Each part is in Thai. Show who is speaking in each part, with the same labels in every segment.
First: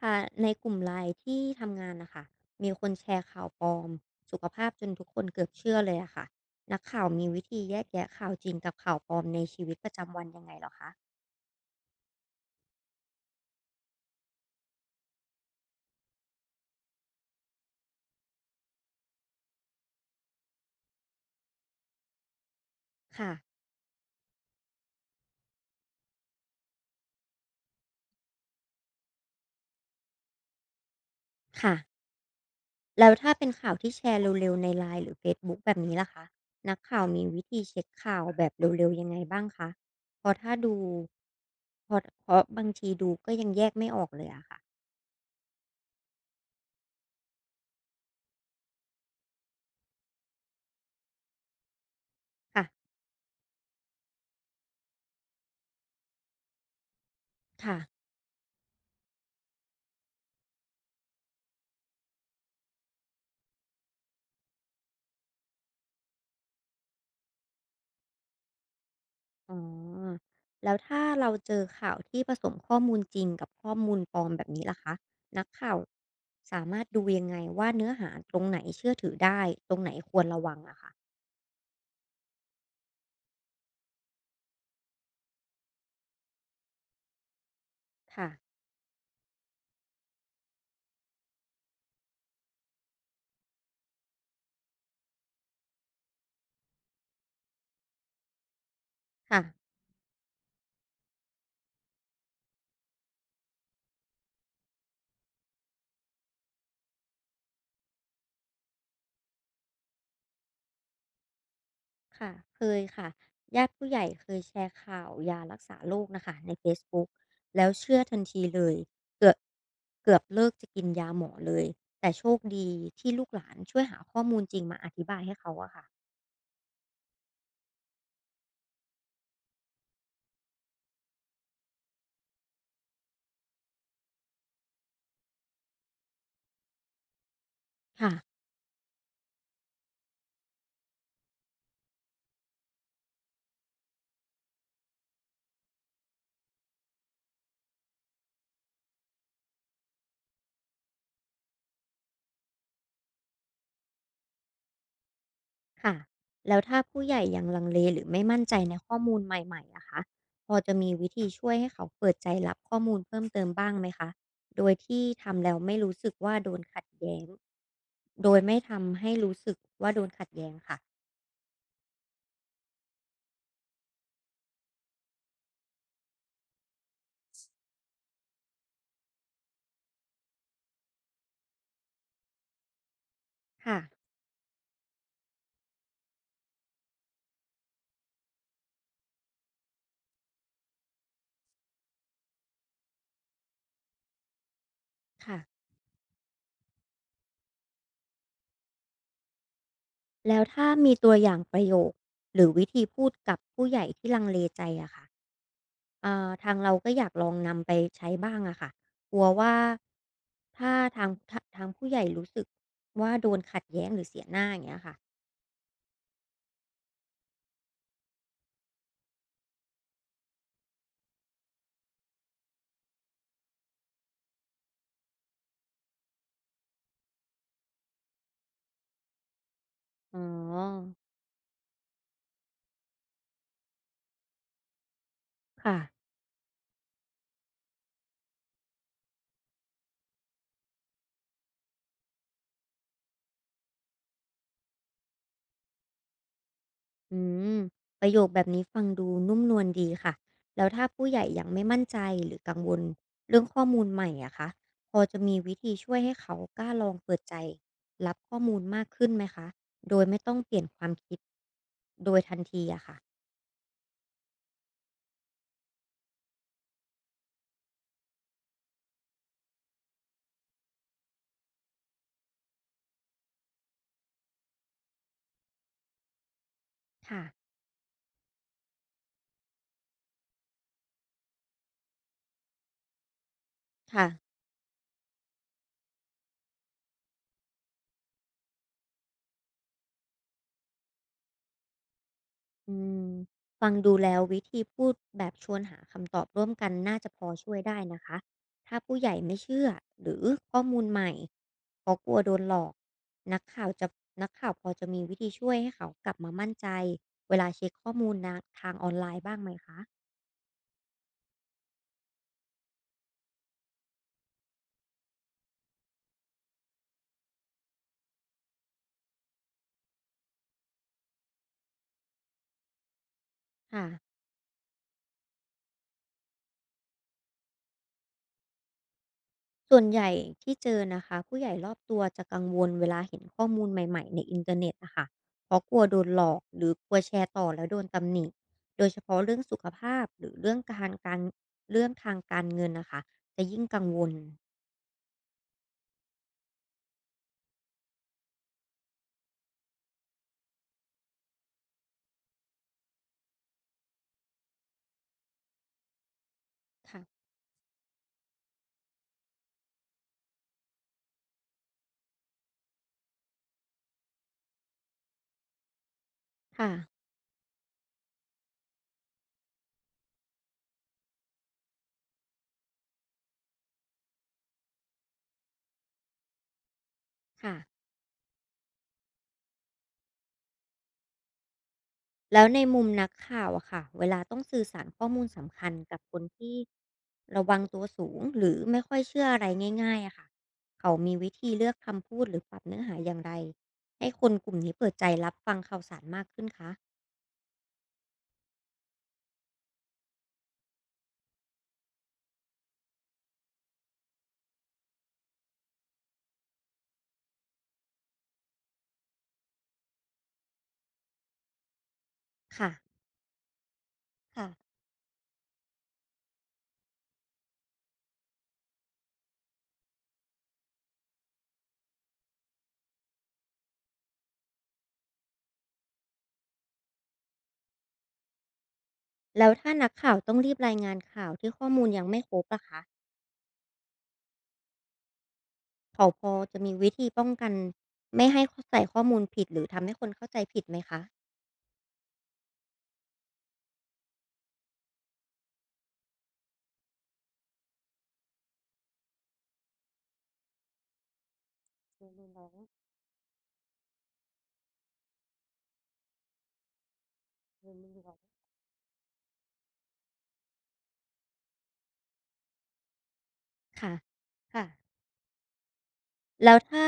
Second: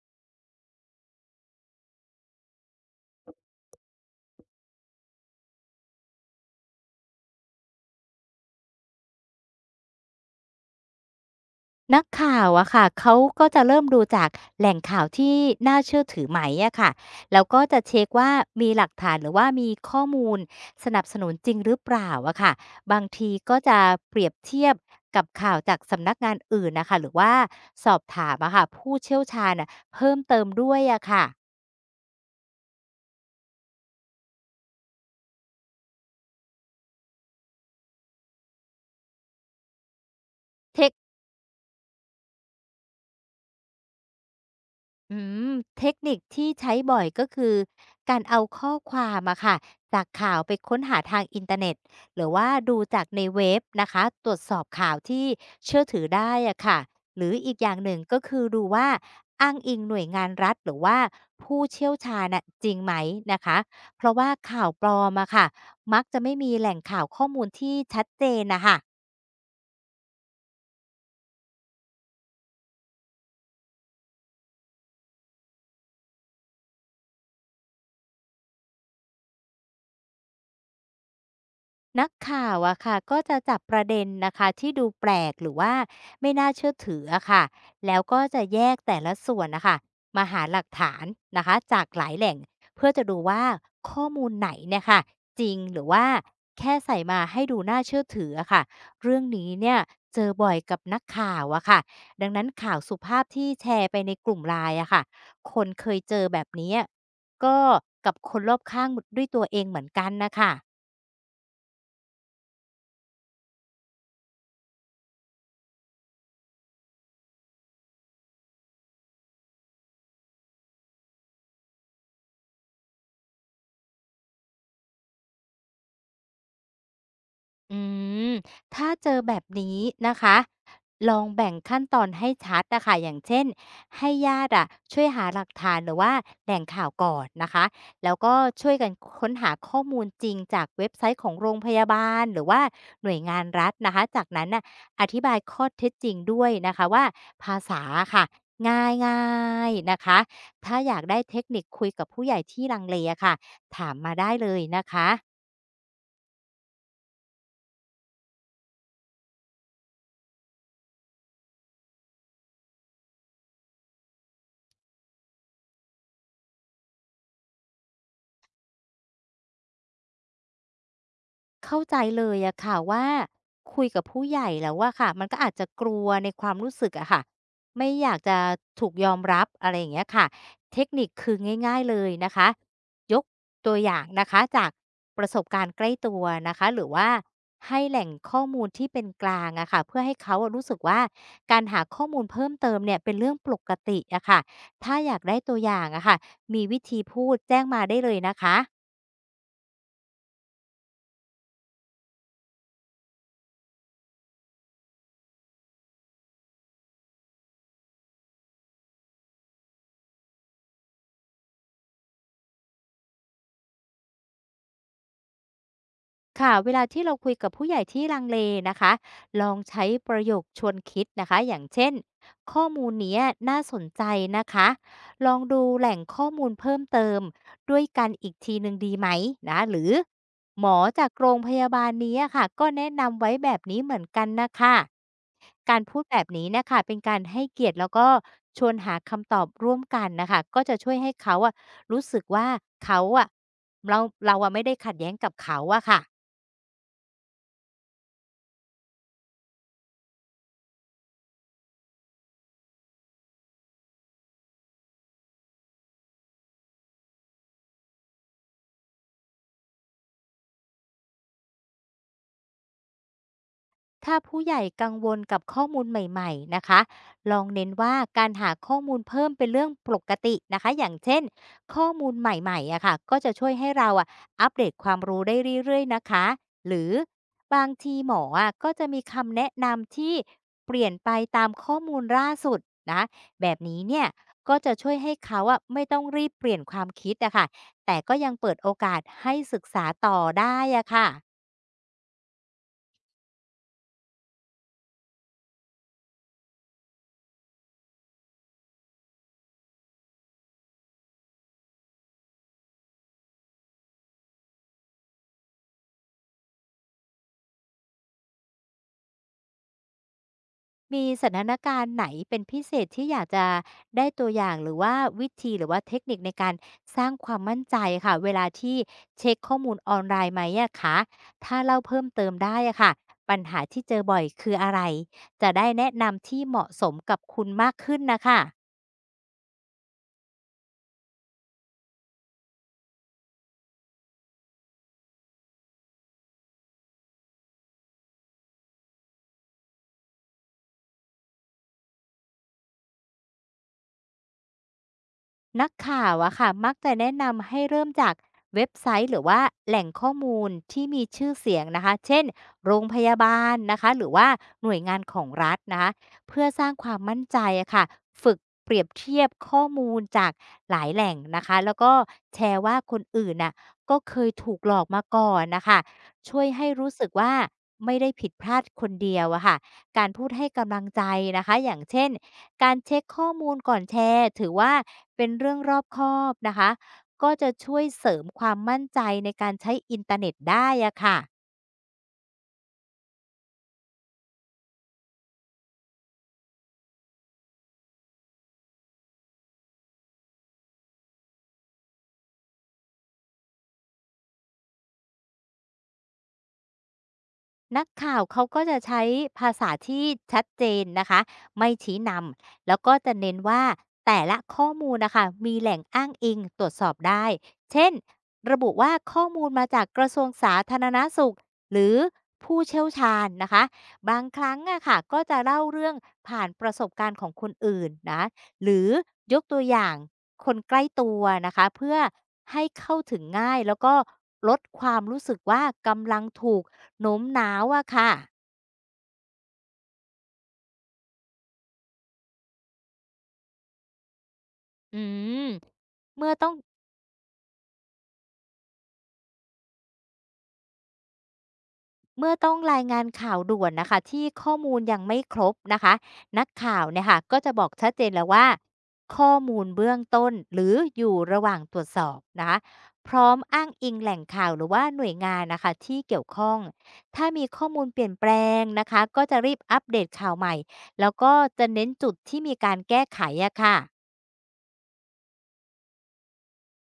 Speaker 1: ค่ะในกลุ่มไลน์ที่ทำงานนะคะมีคนแชร์ข่าวปลอมสุขภาพจนทุกคนเกือบเชื่อเลยอะค่ะนักข่าวมีวิธีแยกแยะข่าวจริงกับข่าวปลอมในชีวิตประจำวันยังไงเหรอคะ
Speaker 2: นักข่าวอะค่ะเขาก็จะเริ่มดูจากแหล่งข่าวที่น่าเชื่อถือไหมอะค่ะแล้วก็จะเช็กว่ามีหลักฐานหรือว่ามีข้อมูลสนับสนุนจริงหรือเปล่าอะค่ะบาง
Speaker 1: ค่ะ
Speaker 2: ทีก็จะเปรียบเทียบกับข่าวจากสำนักงานอื่นนะคะหรือว่าสอบถามอะค่ะผู้เชี่ยวชาญอะเพิ่มเติมด้วยอะค่ะ
Speaker 1: ค่ะแล้วถ้าเป็นข่าวที่แชร์เร็วๆในไลน์หรือเฟซบุ๊กแบบนี้ล่ะคะนักข่าวมีวิธีเช็คข่าวแบบเร็วๆยังไงบ้างคะเพราะถ้าดู
Speaker 2: เทค
Speaker 1: เพราะบางทีดูก็ยังแยกไม่ออกเลยอะค่ะ
Speaker 2: อืมเทคนิคที่ใช้บ่อยก็คือการเอาข้อความอะค่ะจากข่าวไปค้นหาทางอินเทอร์เน็ตหรือว่า
Speaker 1: ค่ะ
Speaker 2: ดูจากในเว็บนะคะตรวจสอบข่าวที่เชื่อถือได้อะค่ะหรืออีกอย่า
Speaker 1: ค่ะ
Speaker 2: งหนึ่งก็คือดูว่าอ้างอิงหน่วยงานรัฐหรือว่าผู้เชี่ยวชาญน่ะจริงไหมนะคะเพราะว่าข่าวปลอมอะค่ะมักจะไม่มีแหล่งข่าวข้อมูลที่ชัดเจนนะคะ
Speaker 1: อ๋อ แล้วถ้าเราเจอข่าวที่ผสมข้อมูลจริงกับข้อมูลปลอมแบบนี้ล่ะคะนักข่าวสามารถดูยังไงว่าเนื้อหาตรงไหนเชื่อถือได้ตรงไหนควรระวังอะค่ะ
Speaker 2: นักข่าวอะค่ะก็จะจับประเด็นนะคะที่ดูแปลกหรือว่าไม่น่าเชื่อถืออะค่ะแล้วก็
Speaker 1: ค่ะ
Speaker 2: จะแยกแต่ละส่วนนะคะมาหาหลักฐานนะคะจากหลายแหล่งเพื่อจะดูว่าข้อมูลไหนเนี่ยค่ะจริงหรือว่าแค่ใส่มาให้ดูน่าเชื่อถืออะค่ะเรื่อง
Speaker 1: ค่ะ
Speaker 2: นี้เนี่ยเจอบ่อยกับนักข่าวอะค่ะดังนั้นข่าวสุภาพที่แชร์ไปในกลุ่มไลน์อะค่ะคนเคยเจอแบบนี้ก็กับคนรอบข้างด้วยตัวเองเหมือนกันนะคะ
Speaker 1: ค่ะเคยค่ะญาติผู้ใหญ่เคยแชร์ข่าวยารักษาโรคนะคะใน Facebook แล้วเชื่อทันทีเลยเกือบเกือบเลิกจะกินยาหมอเลยแต่โชคดีที่ลูกหลานช่วยหาข้อมูลจริงมาอธิบายให้เขาอะค่ะ
Speaker 2: อืมถ้าเจอแบบนี้นะคะลองแบ่งขั้นตอนให้ชัดนะคะอย่างเช่นให้ญาติอะช่วยหาหลักฐานหรือว่าแหล่งข่าวก่อนนะคะ
Speaker 1: ค่ะ
Speaker 2: แล้วก็ช่วยกันค้นหาข้อมูลจริงจากเว็บไซต์ของโรงพยาบาลหรือว่าหน่วยงานรัฐนะคะจากนั้นน่ะอธิบายข้อเท็จจริงด้วยนะคะว่าภาษาค่ะง่ายง่ายนะคะถ้าอยากได้เทคนิคคุยกับผู้ใหญ่ที่ลังเลอะค่ะถามมาได้เลยนะคะ
Speaker 1: ค่ะแล้วถ้าผู้ใหญ่ยังลังเลหรือไม่มั่นใจในข้อมูลใหม่ๆอะคะพอจะมีวิธีช่วยให้เขาเปิดใจรับข้อมูลเพิ่มเติมบ้างไหมคะโดยที่ทำแล้วไม่รู้สึกว่าโดนขัดแย้งโดยไม่ทำให้รู้สึกว่าโดนขัดแย้งค่ะ
Speaker 2: เข้าใจเลยอะค่ะว่าคุยกับผู้ใหญ่แล้วอะค่ะมันก็อาจจะกลัวในความรู้สึกอะค่ะไม่อยากจะถูกยอมรับอะไรอย่างเงี้ยค่ะเทคนิคคือง่ายๆเลยนะคะยกตั
Speaker 1: ค่ะ
Speaker 2: วอย่างนะคะจากประสบการณ์ใกล้ตัวนะคะหรือว่าให้แหล่งข้อมูลที่เป็นกลางอะค่ะเพื่อให้เขาอะรู้สึกว่าการหาข้อมูลเพิ่มเติมเนี่ยเป็นเรื่องปกติอะค่ะถ้าอยากได้
Speaker 1: ค่ะ
Speaker 2: ตัวอย่างอะค่ะมีวิธีพูดแจ้งมาได้เลยนะคะ
Speaker 1: แล้วถ้ามีตัวอย่างประโยคหรือวิธีพูดกับผู้ใหญ่ที่ลังเลใจอะค่ะ ทางเราก็อยากลองนำไปใช้บ้างอะค่ะ กลัวว่าถ้าทางผู้ใหญ่รู้สึกว่าโดนขัดแย้งหรือเสียหน้าอย่างเงี้ยค่ะ
Speaker 2: ค่ะเวลาที่เราคุยกับผู้ใหญ่ที่ลังเลนะคะลองใช้ประโยคชวนคิดนะคะอย่างเช่นข้อมูลเนี้ยน่าสนใจนะคะลองดูแหล่งข้อมูลเพิ่มเติมด้วยกันอีกทีหนึ่งดีไหมนะหรือ
Speaker 1: อ๋อ
Speaker 2: หมอจากโรงพยาบาลนี้อะค่ะก็แนะนำไว้แบบนี้เหมือนกันนะคะ
Speaker 1: ค่ะ
Speaker 2: การพูดแบบนี้นะคะเป็นการให้เกียรติแล้วก็ชวนหาคำตอบร่วมกันนะคะก็จะช่วยให้เขาอะรู้สึกว่าเขาอะเราเราอะไม่ได้ขัดแย้งกับเขาอะค่ะ
Speaker 1: อืมประโยคแบบนี้ฟังดูนุ่มนวลดีค่ะ แล้วถ้าผู้ใหญ่ยังไม่มั่นใจหรือกังวลเรื่องข้อมูลใหม่อะคะพอจะมีวิธีช่วยให้เขากล้าลองเปิดใจรับข้อมูลมากขึ้นไหมคะโดยไม่ต้องเปลี่ยนความคิดโดยทันทีอะค่ะ
Speaker 2: ถ้าผู้ใหญ่กังวลกับข้อมูลใหม่ๆนะคะลองเน้นว่าการหาข้อมูลเพิ่มเป็นเรื่องปกตินะคะอย่างเช่นข้อมูลใหม่ๆอะค่ะก็จะช่วยให้เราอะอัปเดตความรู้ได้เรื่อยๆนะคะหรือ
Speaker 1: ค่ะ
Speaker 2: บางทีหมออะก็จะมีคำแนะนำที่เปลี่ยนไปตามข้อมูลล่าสุดนะแบบนี้เนี่
Speaker 1: ค่ะ
Speaker 2: ยก็จะช่วยให้เขาอะไม่ต้องรีบเปลี่ยนความคิดอะค่ะแต่ก็ยังเปิดโอกาสให้ศึกษาต่อได้อะค่ะ
Speaker 1: อืมฟังดูแล้ววิธีพูดแบบชวนหาคำตอบร่วมกันน่าจะพอช่วยได้นะคะถ้าผู้ใหญ่ไม่เชื่อหรือข้อมูลใหม่เพราะกลัวโดนหลอกนักข่าวจะนักข่าวพอจะมีวิธีช่วยให้เขากลับมามั่นใจเวลาเช็คข้อมูลนะทางออนไล์บ้างไหมคะ
Speaker 2: มีสถานการณ์ไหนเป็นพิเศษที่อยากจะได้ตัวอย่างหรือว่าวิธีหรือว่าเทคนิคในการสร้างความมั่นใจค่ะเวลาที่เช็คข้อมูลออนไลน์ไหมอะคะถ้าเล่าเพิ่มเติมได้อะค่ะปัญหาที่
Speaker 1: ค่ะ
Speaker 2: เจอบ่อยคืออะไรจะได้แนะนำที่เหมาะสมกับคุณมากขึ้นน่ะค่ะ
Speaker 1: ส่วนใหญ่ที่เจอนะคะผู้ใหญ่รอบตัวจะกังวลเวลาเห็นข้อมูลใหม่ๆในอินเทอร์เน็ตนะคะเพราะกลัวโดนหลอกหรือกลัวแชร์ต่อแล้วโดนตำหนิโดยเฉพาะเรื่องสุขภาพหรือเรื่องการการเรื่องทางการเงินนะคะจะยิ่งกังวล
Speaker 2: นักข่าวอะค่ะมักจะแนะนำให้เริ่มจากเว็บไซต์หรือว่าแหล่งข้อมูลที่มีชื่อเสียงนะคะเช่นโรงพยาบาลนะคะหรือว่าหน่วยงานของรัฐนะคะเพื่อสร้างความมั่น
Speaker 1: ค่ะ
Speaker 2: ใจอะค่ะฝึกเปรียบเทียบข้อมูลจากหลายแหล่งนะคะแล้วก็แชร์ว่าคนอื่นน่ะก็เคยถูกหลอกมาก่อนนะคะช่วยให้
Speaker 1: ค่ะ
Speaker 2: รู้สึกว่าไม่ได้ผิดพลาดคนเดียวอะค่ะการพูดให้กำลังใจนะคะอย่างเช่น การเช็คข้อมูลก่อนแชร์ถือว่าเป็นเรื่องรอบคอบนะคะ ก็จะ
Speaker 1: ค่ะ
Speaker 2: ช่วยเสริมความมั่นใจในการใช้อินเทอร์เน็ตได้อะค่ะ
Speaker 1: แล้วในมุมนักข่าวอะค่ะเวลาต้องสื่อสารข้อมูลสำคัญกับคนที่ระวังตัวสูงหรือไม่ค่อยเชื่ออะไรง่ายๆอะค่ะเขามีวิธีเลือกคำพูดหรือปรับเนื้อหาอย่างไรให้คนกลุ่มนี้เปิดใจรับฟังข่าวสารมากขึ้นคะ
Speaker 2: นักข่าวเขาก็จะใช้ภาษาที่ชัดเจนนะคะไม่ชี้นำแล้วก็จะเน้นว่าแต่ละข้อมูลนะคะมีแหล่งอ้างอิงตรวจสอบได้เช่นระบุว่าข้อมูลมาจากกระทรวงสาธารณสุขหรือผู้
Speaker 1: ค่ะ
Speaker 2: เชี่ยวชาญนะคะบางค
Speaker 1: ค่ะ
Speaker 2: รั้งอะค่ะก็จะเล่าเรื่องผ่านประสบการณ์ของคนอื่นนะหรือยกตัวอย่างคนใกล้ตัวนะคะเพื่อให้เข้าถึงง่ายแล้วก็ลดความรู้สึกว่ากำลังถูก โน้มน้าวอะค่ะ
Speaker 1: แล้วถ้านักข่าวต้องรีบรายงานข่าวที่ข้อมูลยังไม่ครบอะคะ
Speaker 2: อืม
Speaker 1: เขาพ
Speaker 2: เมื่
Speaker 1: อ
Speaker 2: อต้อง
Speaker 1: จะมีวิธีป้องกันไม่ให้ใส่ข้อมูลผิดหรือทำให้คนเข้าใจผิดไหมคะ
Speaker 2: เมื่อต้องรายงานข่าวด่วนนะคะที่ข้อมูลยังไม่ครบนะคะนักข่าวเนี่ยค่ะก็จะบอกชัดเจนแล้วว่าข้อมูลเบื้องต้นหรืออยู่ระหว่างตรวจสอบนะคะพร้อมอ้างอิงแหล่งข่าวหรือว่าหน่วยงานนะคะที่เกี่ยวข้องถ้ามีข้อมูลเปลี่ยนแปลงนะคะก็จะรีบอัปเดตข่าวใหม่แล้วก็จะเน้นจุดที่มีการแก้ไขอะค่ะ
Speaker 1: ค่ะค่ะ แล้วถ้า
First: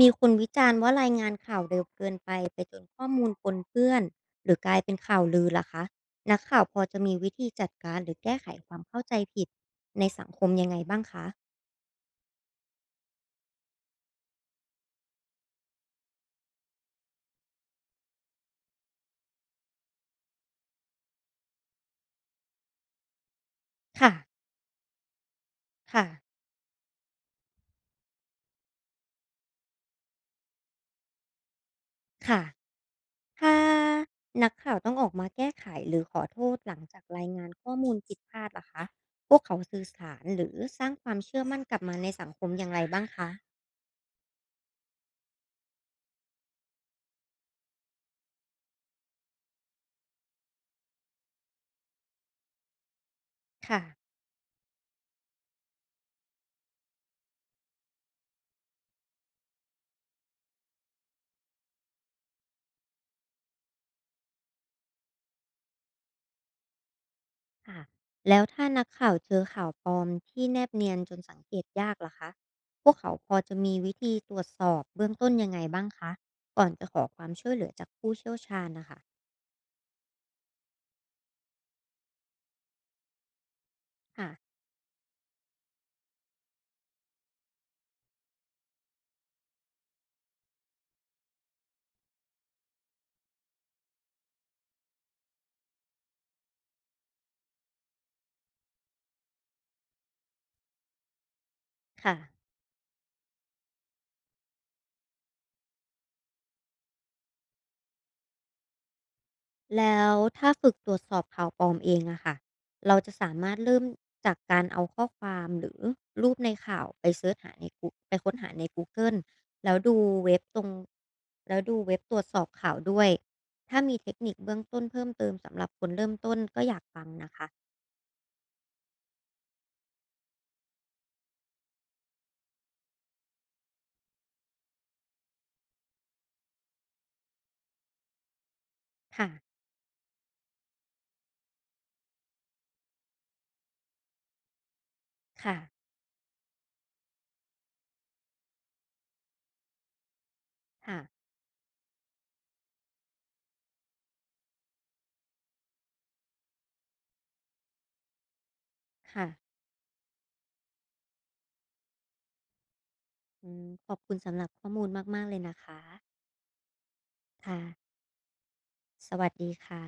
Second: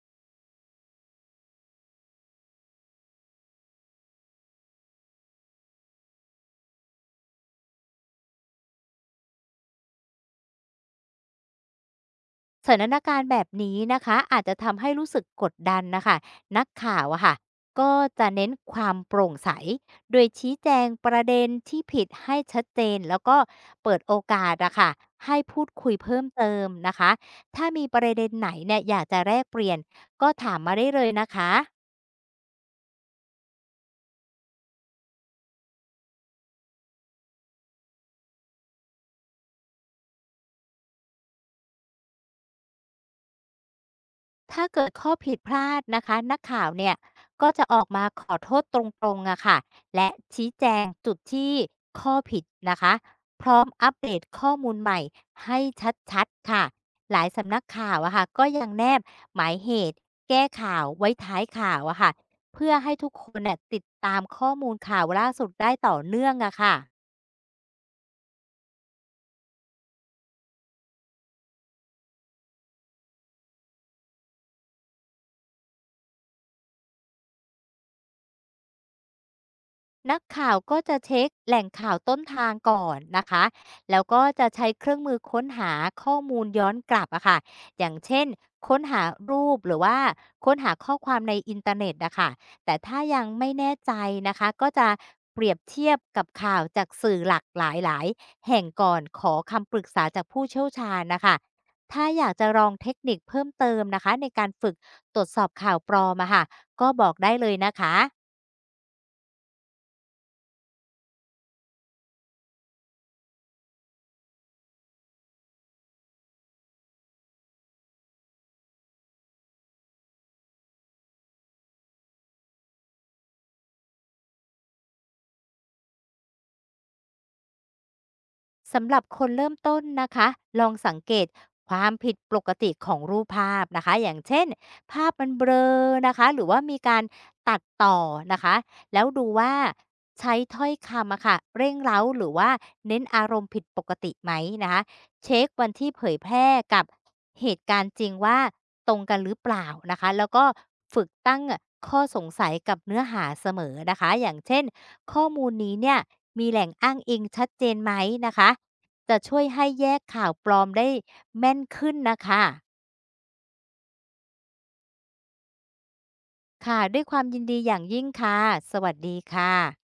Speaker 1: มีคนวิจารณ์ว่ารายงานข่าวเร็วเกินไปจนข้อมูลปนเปื้อนหรือกลายเป็นข่าวลือล่ะคะนักข่าวพอจะมีวิธีจัดการหรือแก้ไขความเข้าใจผิดในสังคมยังไงบ้างคะ
Speaker 2: สถานการณ์แบบนี้นะคะอาจจะทำให้รู้สึกกดดันนะคะนักข่าวอะค่ะก็จะเน้นความโปร่งใสโดยชี้แจงประเด็นที่ผิดให้ชัดเจนแล้วก็เปิด
Speaker 1: ค่ะ
Speaker 2: โอกาสอะค่ะให้พูดคุย
Speaker 1: ค่ะ
Speaker 2: เพิ่มเติมนะคะถ้ามีประเด็นไหนเนี่ยอยากจะแลกเปลี่ยนก็ถามมาได้เลยนะคะ
Speaker 1: ค่ะถ้านักข่าวต้องออกมาแก้ไขหรือขอโทษหลังจากรายงานข้อมูลผิดพลาดล่ะคะพวกเขาสื่อสารหรือสร้างความเชื่อมั่นกลับมาในสังคมอย่างไรบ้างคะ
Speaker 2: ถ้าเกิดข้อผิดพลาดนะคะนักข่าวเนี่ยก็จะออกมาขอโทษตรงๆอะค่ะและชี้แจงจุดที่ข้อผิดนะคะพร้อม
Speaker 1: ค่ะ
Speaker 2: อัปเดตข้อมูลใหม่ให้ชัดๆค่ะหลายสำนักข่าวอะค่ะก็ยังแนบหมายเหตุแก้ข่าวไว้ท้ายข่าวอะค่ะเพื่อให้ทุกคนเนี่ยติดตามข้อมูลข่าวล่าสุดได้ต่อเนื่องอะค่ะ
Speaker 1: ค่ะแล้วถ้านักข่าวเจอข่าวปลอมที่แนบเนียนจนสังเกตยากล่ะคะ พวกเขาพอจะมีวิธีตรวจสอบเบื้องต้นยังไงบ้างคะ ก่อนจะขอความช่วยเหลือจากผู้เชี่ยวชาญนะคะ
Speaker 2: นักข่าวก็จะเช็คแหล่งข่าวต้นทางก่อนนะคะแล้วก็จะ
Speaker 1: ค่ะ
Speaker 2: ใช้เครื่องมือค้นหาข้อมูลย้อนกลับอะค่ะอย่างเช่นค้นหารูปหรือว่าค้นหาข้อความในอินเทอร์เน็ตนะคะแต่ถ้ายังไม่แน่ใจนะคะก็จะเปรียบเทียบกับข่าวจากสื่อหลักหลายหลายแห่งก่อนขอคำปรึกษาจากผู้เชี่ยวชาญนะคะถ้า
Speaker 1: ค่ะ
Speaker 2: อยากจะลองเทคนิคเพิ่มเติมนะคะในการฝึกตรวจสอบข่าวปลอมอะค่ะก็บอกได้เลยนะคะ
Speaker 1: แล้วถ้าฝึกตรวจสอบข่าวปลอมเองอะค่ะเราจะสามารถเริ่มจากการเอาข้อความหรือรูปในข่าวไปเสิร์ชหาในกูไปค้นหาใน Google แล้วดูเว็บตรงแล้วดูเว็บตรวจสอบข่าวด้วยถ้ามีเทคนิคเบื้องต้นเพิ่มเติมสำหรับคนเริ่มต้นก็อยากฟังนะคะ
Speaker 2: สำหรับคนเริ่มต้นนะคะลองสังเกตความผิดปกติของรูปภาพนะคะอย่างเช่นภาพมันเบลอนะคะหรือว่ามีการตัดต่อนะคะแล้วดู
Speaker 1: ค่ะ
Speaker 2: ว่าใช้ถ้อยคำอะค่ะเร่งเร้าหรือว่าเน้นอารมณ์ผิดปกติไหมนะคะเช็ค
Speaker 1: ค่ะ
Speaker 2: วันที่เผยแพร่กับเหตุการณ์จริงว่าตรงกันหรือเปล่านะคะแล้วก็
Speaker 1: ค่ะ
Speaker 2: ฝึกตั้งข้อสงสัยกับเนื้อหาเสมอนะคะอย่างเช่น ข้อมูลนี้เนี่ยมีแหล่งอ้างอิงชัดเจนไหมนะคะจะ
Speaker 1: ค่ะ
Speaker 2: ช่วยให้แยกข่าวปลอมได้แม่นขึ้นนะคะ
Speaker 1: อืมขอบคุณสำหรับข้อมูลมากๆเลยนะคะ
Speaker 2: ค่ะด้วยความยิน
Speaker 1: ค่ะ
Speaker 2: ดีอย่างยิ่งค่ะสวัส
Speaker 1: ส
Speaker 2: ดี
Speaker 1: วัสดี
Speaker 2: ค่ะ
Speaker 1: ค่ะ